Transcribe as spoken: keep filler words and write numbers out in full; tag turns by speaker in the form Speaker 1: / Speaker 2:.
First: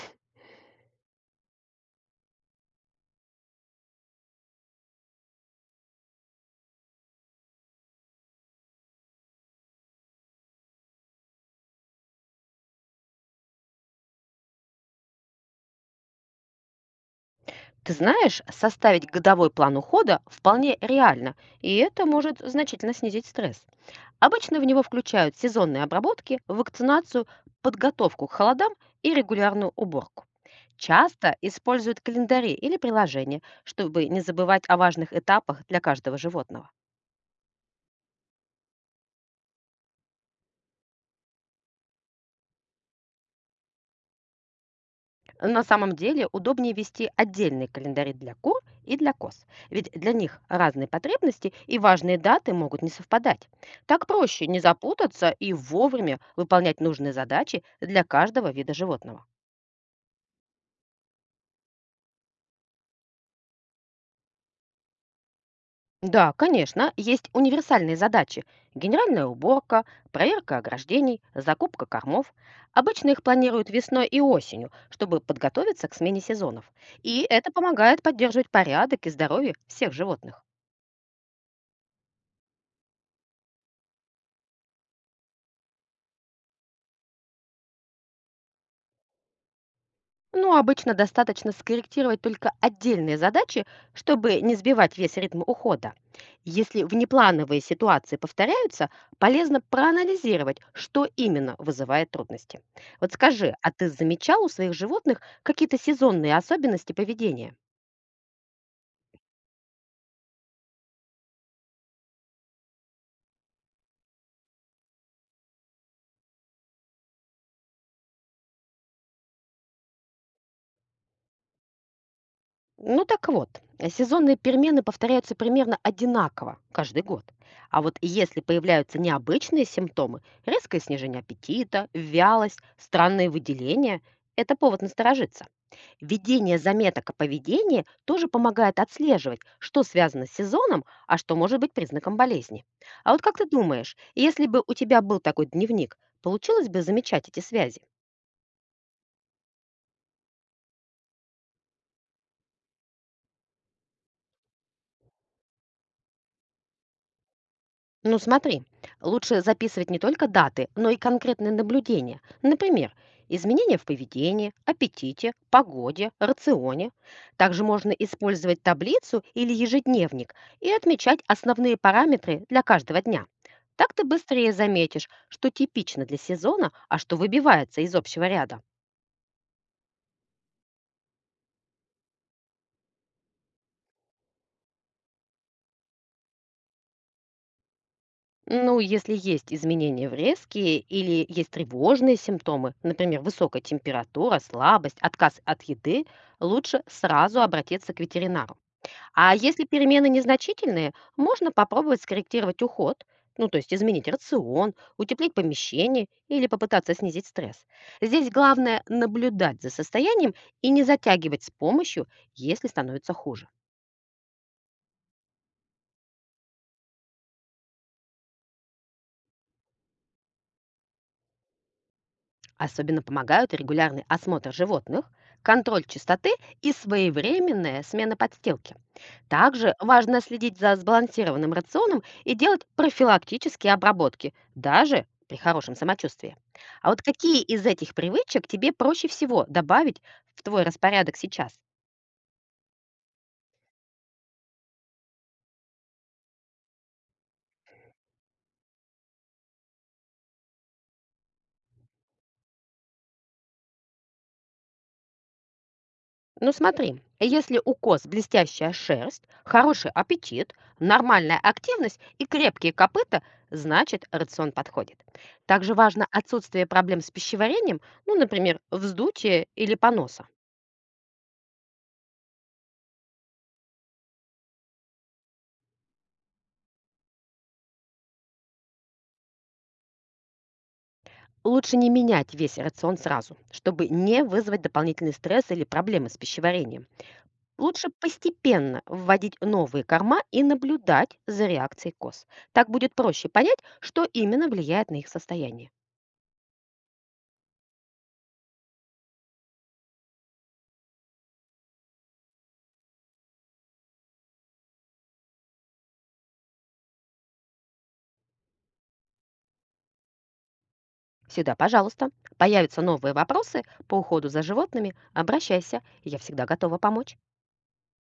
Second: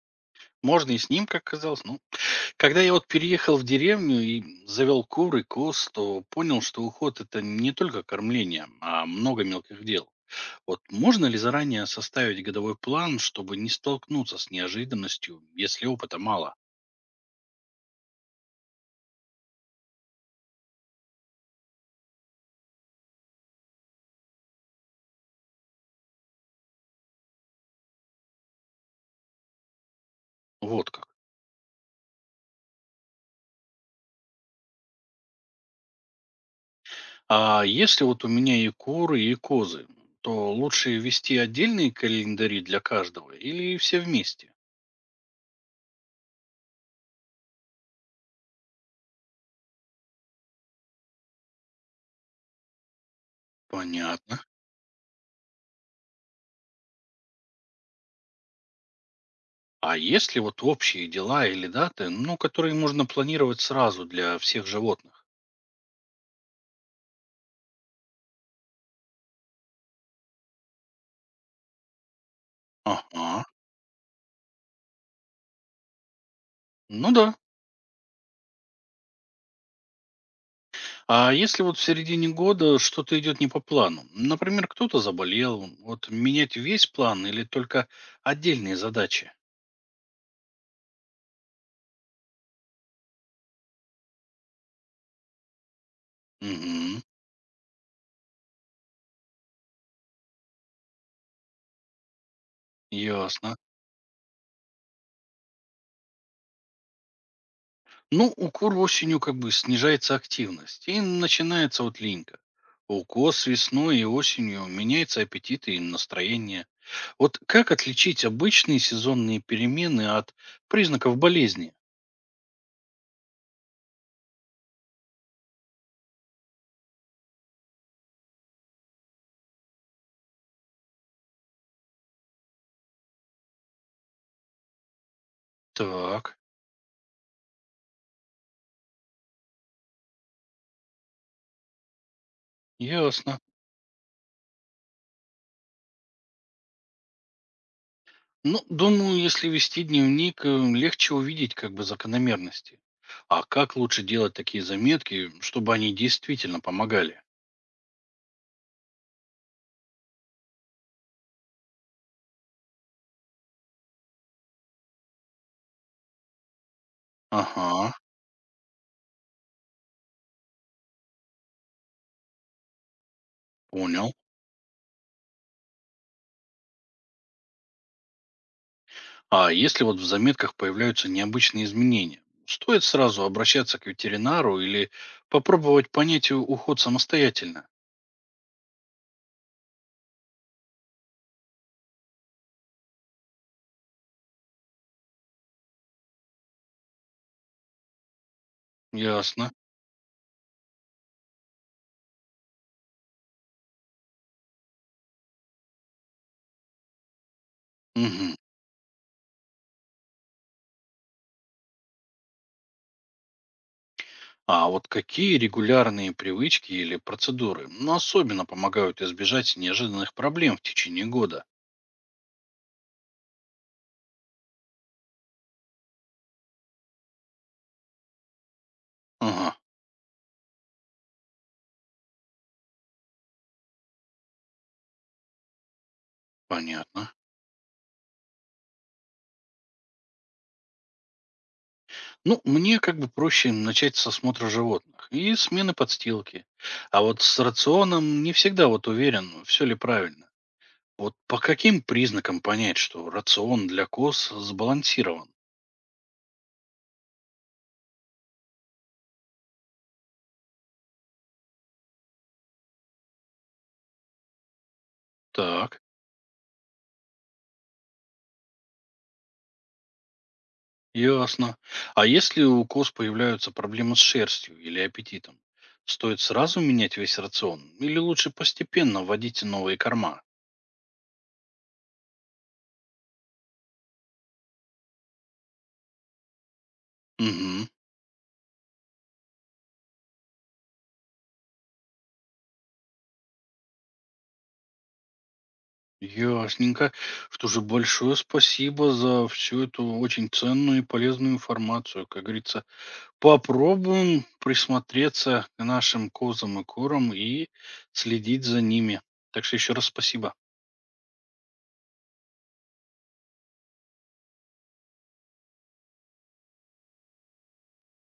Speaker 1: Можно и с ним, как казалось. Ну, когда я вот переехал в деревню и завел кур и коз, то понял, что уход– это не только кормление, а много мелких дел. Вот можно ли заранее составить годовой план, чтобы не столкнуться с неожиданностью, если опыта мало?
Speaker 2: Ты знаешь, составить годовой план ухода вполне реально, и это может значительно снизить стресс. Обычно в него включают сезонные обработки, вакцинацию, подготовку к холодам и регулярную уборку.
Speaker 1: Вот как.
Speaker 2: Часто используют календари или приложения, чтобы не забывать о важных этапах для каждого животного.
Speaker 1: А если вот у меня и куры, и козы, то лучше вести отдельные календари для каждого или все вместе?
Speaker 2: На самом деле удобнее вести отдельные календари для кур и для коз, ведь для них разные потребности и важные даты могут не совпадать. Так
Speaker 1: Понятно.
Speaker 2: проще не запутаться и вовремя выполнять нужные задачи для каждого вида животного.
Speaker 1: А есть ли вот общие дела или даты, ну, которые можно планировать сразу для всех животных?
Speaker 2: Да, конечно, есть универсальные задачи. Генеральная уборка, проверка ограждений, закупка кормов. Обычно их
Speaker 1: Ага.
Speaker 2: планируют весной и осенью, чтобы подготовиться к смене сезонов.
Speaker 1: Ну
Speaker 2: И
Speaker 1: да.
Speaker 2: это помогает поддерживать порядок и здоровье всех животных.
Speaker 1: А если вот в середине года что-то идет не по плану? Например, кто-то заболел, вот менять весь план или только отдельные задачи?
Speaker 2: Ну, обычно достаточно скорректировать только отдельные задачи, чтобы не сбивать весь ритм ухода. Если
Speaker 1: Угу.
Speaker 2: внеплановые ситуации повторяются, полезно проанализировать, что именно вызывает трудности. Вот
Speaker 1: Ясно.
Speaker 2: скажи, а ты замечал у своих животных какие-то сезонные особенности поведения?
Speaker 1: Ну, укур осенью как бы снижается активность и начинается вот линька. Укус весной и осенью меняется аппетит и настроение. Вот как отличить обычные сезонные перемены от признаков болезни?
Speaker 2: Ну так вот, э, сезонные перемены повторяются примерно одинаково каждый год. А вот если появляются необычные симптомы, резкое снижение аппетита, вялость, странные выделения, это повод насторожиться.
Speaker 1: Так,
Speaker 2: Введение заметок о поведении тоже помогает отслеживать, что связано с сезоном, а что может быть признаком болезни. А вот как
Speaker 1: ясно.
Speaker 2: ты думаешь, если бы у тебя был такой дневник, получилось бы замечать эти связи?
Speaker 1: Ну, думаю, если вести дневник, э, легче увидеть как бы закономерности. А как лучше делать такие заметки, чтобы они действительно помогали?
Speaker 2: Ну смотри, лучше записывать не только даты, но и конкретные наблюдения. Например, изменения в поведении, аппетите, погоде, рационе. Также можно
Speaker 1: Ага,
Speaker 2: использовать таблицу или ежедневник и отмечать основные параметры для каждого дня. Так ты
Speaker 1: понял.
Speaker 2: быстрее заметишь, что типично для сезона, а что выбивается из общего ряда.
Speaker 1: А если вот в заметках появляются необычные изменения, стоит сразу обращаться к ветеринару или попробовать понять у- уход самостоятельно?
Speaker 2: Ну, если есть изменения в резке или есть тревожные симптомы, например, высокая температура, слабость, отказ от еды, лучше сразу обратиться к ветеринару. А
Speaker 1: Ясно.
Speaker 2: если перемены незначительные, можно попробовать скорректировать уход, ну, то есть изменить рацион, утеплить помещение или попытаться снизить стресс. Здесь
Speaker 1: Мгм.
Speaker 2: главное наблюдать за состоянием и не затягивать с помощью, если становится хуже.
Speaker 1: А вот какие регулярные привычки или процедуры, ну, особенно помогают избежать неожиданных проблем в течение года?
Speaker 2: Особенно помогают регулярный осмотр животных, контроль чистоты и своевременная смена подстилки.
Speaker 1: Ага,
Speaker 2: Также важно следить за сбалансированным рационом и делать профилактические обработки, даже при хорошем самочувствии. А вот
Speaker 1: понятно.
Speaker 2: какие из этих привычек тебе проще всего добавить в твой распорядок сейчас?
Speaker 1: Ну, мне как бы проще начать с осмотра животных и смены подстилки. А вот с рационом не всегда вот уверен, все ли правильно. Вот по каким признакам понять, что рацион для коз сбалансирован?
Speaker 2: Ну смотри, если у коз блестящая шерсть, хороший аппетит, нормальная активность и крепкие копыта, значит рацион подходит. Также
Speaker 1: Так,
Speaker 2: важно отсутствие проблем с пищеварением, ну, например, вздутие или поноса.
Speaker 1: ясно. А если у коз появляются проблемы с шерстью или аппетитом, стоит сразу менять весь рацион или лучше постепенно вводить новые корма?
Speaker 2: Лучше не менять весь рацион сразу, чтобы не вызвать дополнительный стресс или проблемы с пищеварением.
Speaker 1: Угу,
Speaker 2: Лучше постепенно вводить новые корма и наблюдать за реакцией коз. Так будет проще понять, что именно влияет на их состояние.
Speaker 1: ясненько. Что же, большое спасибо за всю эту очень ценную и полезную информацию. Как говорится, попробуем присмотреться к нашим козам и курам и следить за ними. Так что еще раз спасибо.
Speaker 2: Всегда, пожалуйста. Появятся новые вопросы по уходу за животными, обращайся, я всегда готова помочь.